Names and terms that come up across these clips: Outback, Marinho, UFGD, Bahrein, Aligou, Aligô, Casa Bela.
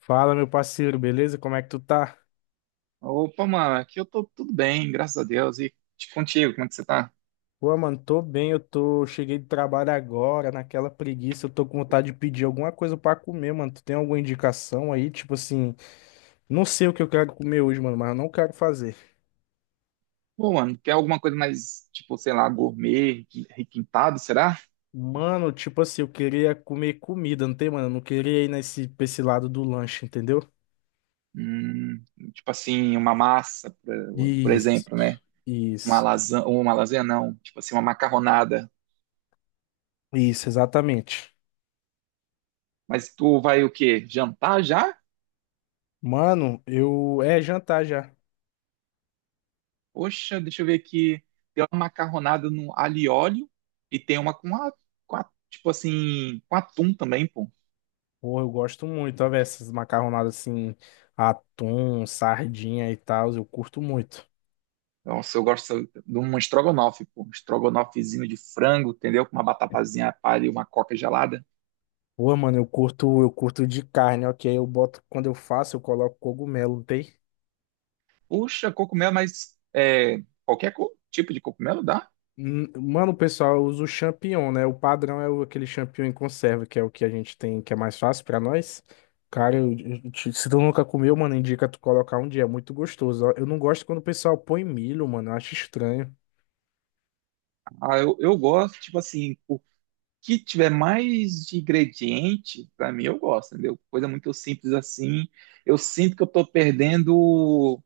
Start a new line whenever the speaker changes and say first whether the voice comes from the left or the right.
left: Fala, meu parceiro, beleza? Como é que tu tá?
right: Opa, mano, aqui eu tô tudo bem, graças a Deus. E contigo, como é que você tá?
left: Pô, mano, tô bem, cheguei de trabalho agora, naquela preguiça, eu tô com vontade de pedir alguma coisa pra comer, mano. Tu tem alguma indicação aí? Tipo assim, não sei o que eu quero comer hoje, mano, mas eu não quero fazer.
right: Pô, mano, quer alguma coisa mais, tipo, sei lá, gourmet, requintado, será?
left: Mano, tipo assim, eu queria comer comida, não tem, mano? Eu não queria ir pra esse lado do lanche, entendeu?
right: Hum, tipo assim, uma massa, por
left: Isso,
right: exemplo, né? Uma
left: isso,
right: lasanha, ou uma lasanha não, tipo assim, uma macarronada.
left: isso, exatamente.
right: Mas tu vai o quê? Jantar já?
left: Mano, é jantar já.
right: Poxa, deixa eu ver aqui. Tem uma macarronada no alho e óleo e tem uma tipo assim, com atum também, pô.
left: Pô, eu gosto muito, ó, velho, essas macarronadas assim, atum, sardinha e tal, eu curto muito.
right: Nossa, eu gosto de um estrogonofe, pô. Um estrogonofezinho de frango, entendeu? Com uma batapazinha palha e uma coca gelada.
left: Pô, mano, eu curto de carne, ok? Eu boto, quando eu faço, eu coloco cogumelo, não tem?
right: Puxa, cogumelo, mas é, qualquer tipo de cogumelo dá.
left: Hum. Mano, pessoal, eu uso o champignon, né? O padrão é aquele champignon em conserva, que é o que a gente tem, que é mais fácil pra nós. Cara, se tu nunca comeu, mano, indica tu colocar um dia, é muito gostoso, ó. Eu não gosto quando o pessoal põe milho, mano, eu acho estranho.
right: Ah, eu gosto, tipo assim, o que tiver mais de ingrediente, pra mim eu gosto, entendeu? Coisa muito simples assim. Eu sinto que eu tô perdendo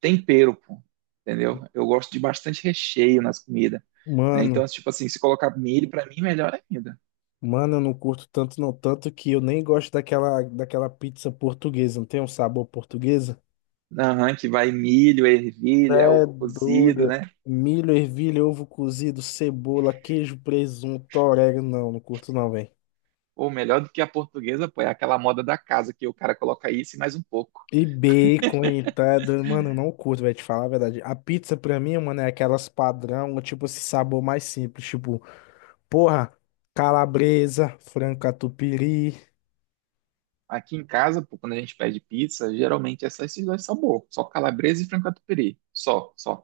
right: tempero, pô. Entendeu? Eu gosto de bastante recheio nas comidas, né?
left: Mano.
right: Então, tipo assim, se colocar milho, pra mim, melhor ainda.
left: Mano, eu não curto tanto, não. Tanto que eu nem gosto daquela pizza portuguesa. Não tem um sabor portuguesa?
right: Aham, que vai milho, ervilha,
left: É
right: ovo cozido,
left: dura.
right: né?
left: Milho, ervilha, ovo cozido, cebola, queijo, presunto, orégano. Não, não curto, não, velho.
right: Ou melhor do que a portuguesa, pô, é aquela moda da casa que o cara coloca isso e mais um pouco.
left: E bacon e tá doido. Mano, eu não curto, velho, te falar a verdade. A pizza pra mim, mano, é aquelas padrão, tipo esse sabor mais simples. Tipo, porra, calabresa, frango catupiry.
right: Aqui em casa, pô, quando a gente pede pizza, geralmente esses dois são bons, só calabresa e frango catupiry, só, só.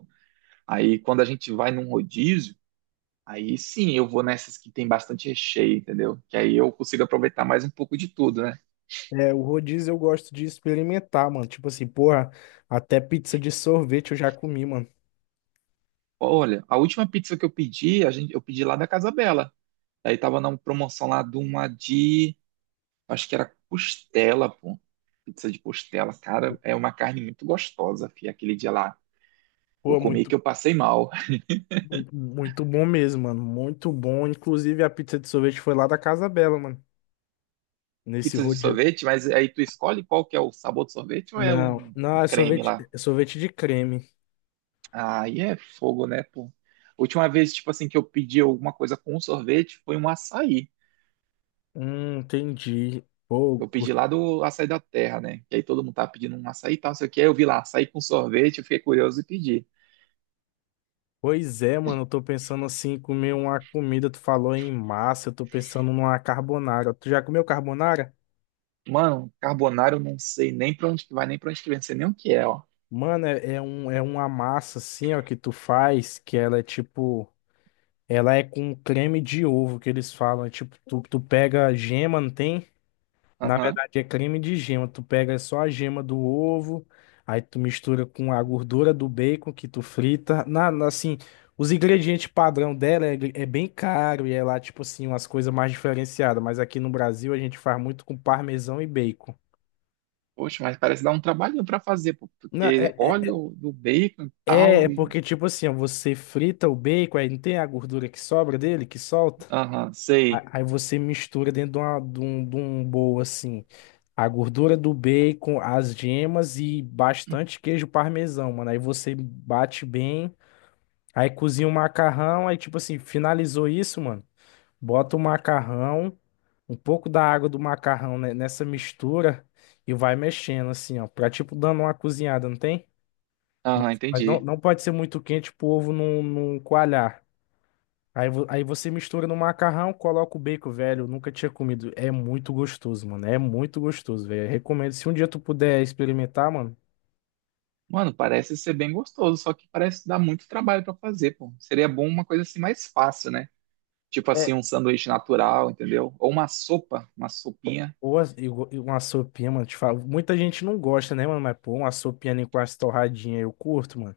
right: Aí quando a gente vai num rodízio, aí sim eu vou nessas que tem bastante recheio, entendeu? Que aí eu consigo aproveitar mais um pouco de tudo, né?
left: É, o rodízio eu gosto de experimentar, mano. Tipo assim, porra, até pizza de sorvete eu já comi, mano.
right: Olha, a última pizza que eu pedi, a gente, eu pedi lá da Casa Bela. Aí tava na promoção lá de uma de Acho que era costela, pô. Pizza de costela, cara, é uma carne muito gostosa, fi. Aquele dia lá eu
left: Pô,
right: comi que
left: muito,
right: eu passei mal.
left: muito, muito bom mesmo, mano. Muito bom. Inclusive, a pizza de sorvete foi lá da Casa Bela, mano. Nesse
right: Pizza de
left: rodízio.
right: sorvete, mas aí tu escolhe qual que é o sabor do sorvete ou é
left: Não, não,
right: um creme lá?
left: é sorvete de creme.
right: Aí é fogo, né, pô? Última vez, tipo assim, que eu pedi alguma coisa com sorvete foi um açaí.
left: Entendi. Pô,
right: Eu pedi
left: curto.
right: lá do açaí da terra, né? Que aí todo mundo tava pedindo um açaí e tal, não sei o que. Aí eu vi lá açaí com sorvete, eu fiquei curioso e pedi.
left: Pois é, mano. Eu tô pensando assim, em comer uma comida. Tu falou em massa, eu tô pensando numa carbonara. Tu já comeu carbonara?
right: Mano, carbonara eu não sei nem pra onde que vai, nem pra onde que vem, não sei nem o que é, ó.
left: Mano, é uma massa assim, ó, que tu faz, que ela é tipo. Ela é com creme de ovo, que eles falam. É tipo, tu pega a gema, não tem? Na
right: Aham.
left: verdade, é creme de gema. Tu pega só a gema do ovo, aí tu mistura com a gordura do bacon que tu frita. Assim, os ingredientes padrão dela é bem caro e é lá, tipo assim, umas coisas mais diferenciadas. Mas aqui no Brasil a gente faz muito com parmesão e bacon.
right: Poxa, mas parece dar um trabalhinho para fazer, pô, porque
left: É.
right: óleo do bacon e
left: É, é
right: tal. E-
left: porque, tipo assim, ó, você frita o bacon, aí não tem a gordura que sobra dele, que solta?
right: Aham, sei.
left: Aí você mistura dentro de um bowl, assim, a gordura do bacon, as gemas e bastante queijo parmesão, mano. Aí você bate bem, aí cozinha o macarrão, aí, tipo assim, finalizou isso, mano. Bota o macarrão, um pouco da água do macarrão, né, nessa mistura e vai mexendo, assim, ó, pra, tipo, dando uma cozinhada, não tem? Mas,
right: Aham,
left: mas não,
right: entendi.
left: não pode ser muito quente pro ovo não, não coalhar. Aí você mistura no macarrão, coloca o bacon, velho. Eu nunca tinha comido. É muito gostoso, mano. É muito gostoso, velho. Eu recomendo. Se um dia tu puder experimentar, mano.
right: Mano, parece ser bem gostoso, só que parece dar muito trabalho para fazer, pô. Seria bom uma coisa assim mais fácil, né? Tipo
left: É.
right: assim, um sanduíche natural, entendeu? Ou uma sopa, uma sopinha.
left: Ou as- e go- e uma sopinha, mano. Te falo. Muita gente não gosta, né, mano? Mas, pô, uma sopinha ali com as torradinhas, eu curto, mano.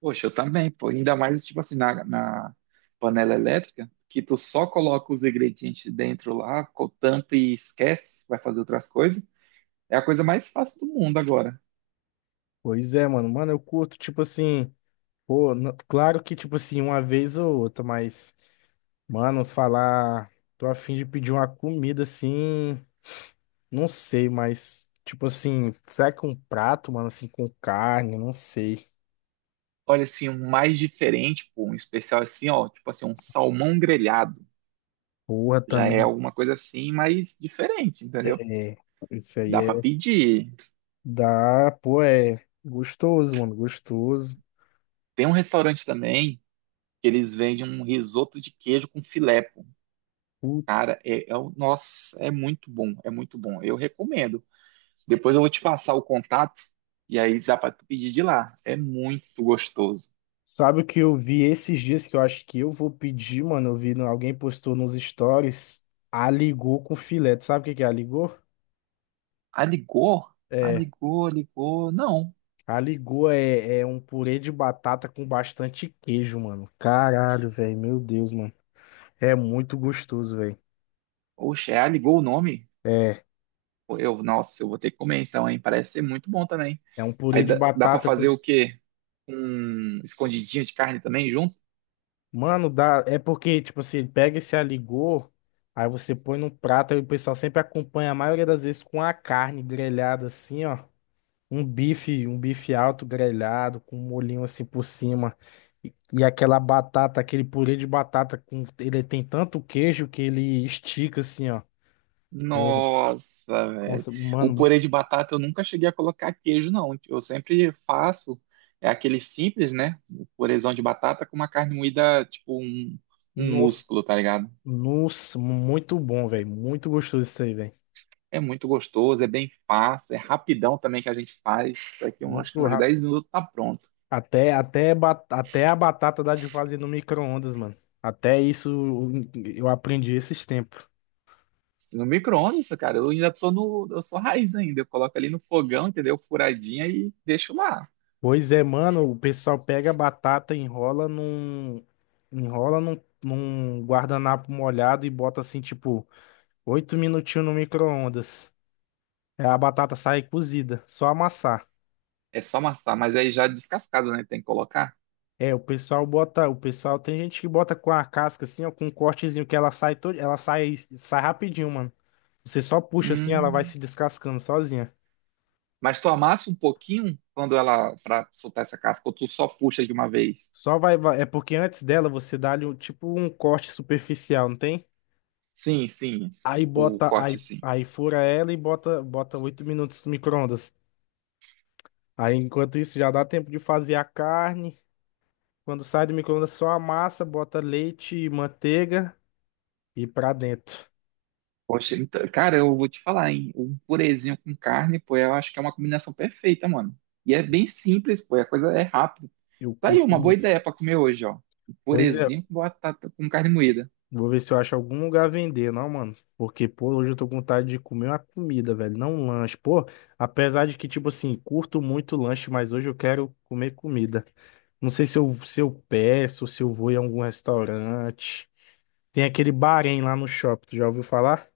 right: Poxa, eu também, pô. Ainda mais, tipo assim, na panela elétrica, que tu só coloca os ingredientes dentro lá, tampa e esquece, vai fazer outras coisas. É a coisa mais fácil do mundo agora.
left: Pois é, mano. Mano, eu curto, tipo assim. Pô, claro que, tipo assim, uma vez ou outra, mas. Mano, falar. Tô a fim de pedir uma comida assim. Não sei, mas, tipo assim, será que um prato, mano, assim, com carne? Não sei.
right: Olha, assim, um mais diferente, pô, um especial assim, ó, tipo assim, um salmão grelhado.
left: Porra,
right: Já é
left: também.
right: alguma coisa assim, mas diferente, entendeu?
left: É. Isso aí
right: Dá pra
left: é.
right: pedir.
left: Dá. Pô, é. Gostoso, mano, gostoso.
right: Tem um restaurante também que eles vendem um risoto de queijo com filé, pô.
left: Putz.
right: Cara, nossa, é muito bom, é muito bom. Eu recomendo. Depois eu vou te passar o contato e aí dá pra tu pedir de lá. É muito gostoso.
left: Sabe o que eu vi esses dias que eu acho que eu vou pedir, mano? Eu vi, alguém postou nos stories. Aligô com filé. Tu sabe o que que é aligô?
right: Aligou?
left: É.
right: Aligou, ligou. Não.
left: Aligô é um purê de batata com bastante queijo, mano. Caralho, velho. Meu Deus, mano. É muito gostoso, velho.
right: Oxe, é Aligou o nome?
left: É,
right: Eu, nossa, eu vou ter que comer então, hein? Parece ser muito bom também.
left: É um
right: Aí
left: purê de
right: dá pra
left: batata com.
right: fazer o quê? Um escondidinho de carne também junto?
left: Mano, dá. É porque, tipo assim, ele pega esse aligô, aí você põe num prato, aí o pessoal sempre acompanha, a maioria das vezes, com a carne grelhada assim, ó. Um bife alto grelhado, com um molhinho assim por cima. E aquela batata, aquele purê de batata com. Ele tem tanto queijo que ele estica assim, ó. Pô,
right: Nossa, velho.
left: nossa,
right: O
left: mano, muito.
right: purê de batata eu nunca cheguei a colocar queijo, não. Eu sempre faço, é aquele simples, né? O purêzão de batata com uma carne moída, tipo um, um
left: Nossa,
right: músculo, tá ligado?
left: nossa, muito bom, velho. Muito gostoso isso aí, velho.
right: É muito gostoso, é bem fácil, é rapidão também que a gente faz. Isso aqui, eu acho que
left: Muito.
right: uns 10 minutos tá pronto.
left: Até a batata dá de fazer no micro-ondas, mano. Até isso eu aprendi esses tempos.
right: No micro-ondas, cara, eu ainda tô no. Eu sou raiz ainda. Eu coloco ali no fogão, entendeu? Furadinha e deixo lá.
left: Pois é, mano, o pessoal pega a batata, enrola num guardanapo molhado e bota assim, tipo, 8 minutinhos no micro-ondas. É. A batata sai cozida, só amassar.
right: É só amassar, mas aí já é descascado, né? Tem que colocar.
left: É, o pessoal bota, o pessoal tem gente que bota com a casca assim, ó, com um cortezinho que ela sai, todo, sai rapidinho, mano. Você só puxa assim, ela vai
right: Hum.
left: se descascando sozinha.
right: Mas tu amassa um pouquinho quando ela. Pra soltar essa casca, ou tu só puxa de uma vez?
left: É porque antes dela você dá-lhe tipo um corte superficial, não tem?
right: Sim, sim.
left: Aí
right: O
left: bota. Aí,
right: corte, sim.
left: aí fura ela e bota 8 minutos no micro-ondas. Aí enquanto isso já dá tempo de fazer a carne. Quando sai do micro-ondas, só a massa, bota leite e manteiga e pra dentro.
right: Poxa, então, cara, eu vou te falar, hein? Um purezinho com carne, pô, eu acho que é uma combinação perfeita, mano. E é bem simples, pô, a coisa é rápida.
left: Eu
right: Tá aí,
left: curto
right: uma boa
left: muito.
right: ideia pra comer hoje, ó. Um
left: Pois é.
right: purezinho com batata, com carne moída.
left: Vou ver se eu acho algum lugar a vender, não, mano. Porque, pô, hoje eu tô com vontade de comer uma comida, velho, não um lanche. Pô, apesar de que, tipo assim, curto muito lanche, mas hoje eu quero comer comida. Não sei se eu peço, se eu vou em algum restaurante. Tem aquele Bahrein lá no shopping, tu já ouviu falar?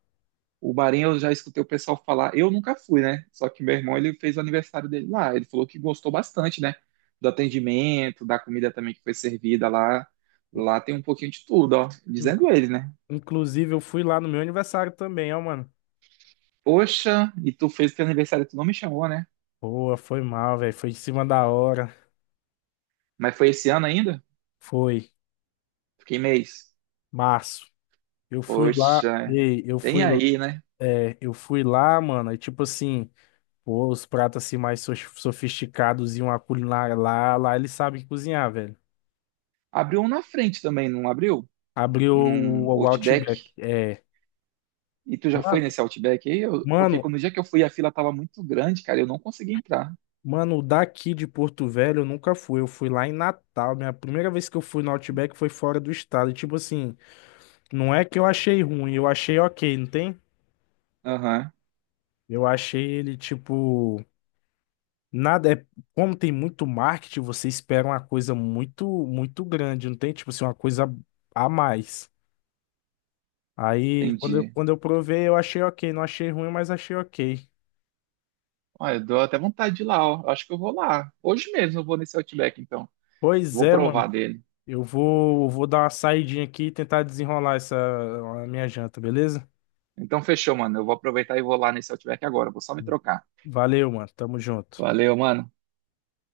right: O Marinho eu já escutei o pessoal falar, eu nunca fui, né? Só que meu irmão ele fez o aniversário dele lá, ele falou que gostou bastante, né? Do atendimento, da comida também que foi servida lá. Lá tem um pouquinho de tudo, ó.
left: In-
right: Dizendo ele, né?
left: Inclusive, eu fui lá no meu aniversário também, ó, mano.
right: Poxa, e tu fez o teu aniversário, tu não me chamou, né?
left: Boa, foi mal, velho. Foi em cima da hora.
right: Mas foi esse ano ainda?
left: Foi
right: Fiquei mês.
left: março. Eu fui lá,
right: Poxa,
left: ei, eu
right: bem
left: fui,
right: aí, né?
left: é, Eu fui lá, mano. E tipo assim. Pô, os pratos assim mais sofisticados e uma culinária lá, lá ele sabe cozinhar, velho.
right: Abriu um na frente também, não abriu?
left: Abriu
right: Um
left: o
right: Outback.
left: Outback. É.
right: E tu já foi
left: Mano,
right: nesse Outback aí? Eu- porque
left: mano,
right: quando o dia que eu fui a fila tava muito grande, cara, eu não consegui entrar.
left: Mano, daqui de Porto Velho eu nunca fui. Eu fui lá em Natal. Minha primeira vez que eu fui no Outback foi fora do estado. E, tipo assim, não é que eu achei ruim, eu achei ok, não tem?
right: Aham,
left: Eu achei ele, tipo. Nada é. Como tem muito marketing, você espera uma coisa muito, muito grande, não tem? Tipo assim, uma coisa a mais. Aí,
right: entendi.
left: quando eu provei, eu achei ok. Não achei ruim, mas achei ok.
right: Olha, eu dou até vontade de ir lá, ó. Eu acho que eu vou lá. Hoje mesmo eu vou nesse Outback, então.
left: Pois
right: Vou
left: é,
right: provar
left: mano.
right: dele.
left: Vou dar uma saidinha aqui e tentar desenrolar essa a minha janta, beleza?
right: Então fechou, mano. Eu vou aproveitar e vou lá nesse Outback agora. Vou só me trocar.
left: Valeu, mano. Tamo junto.
right: Valeu, mano.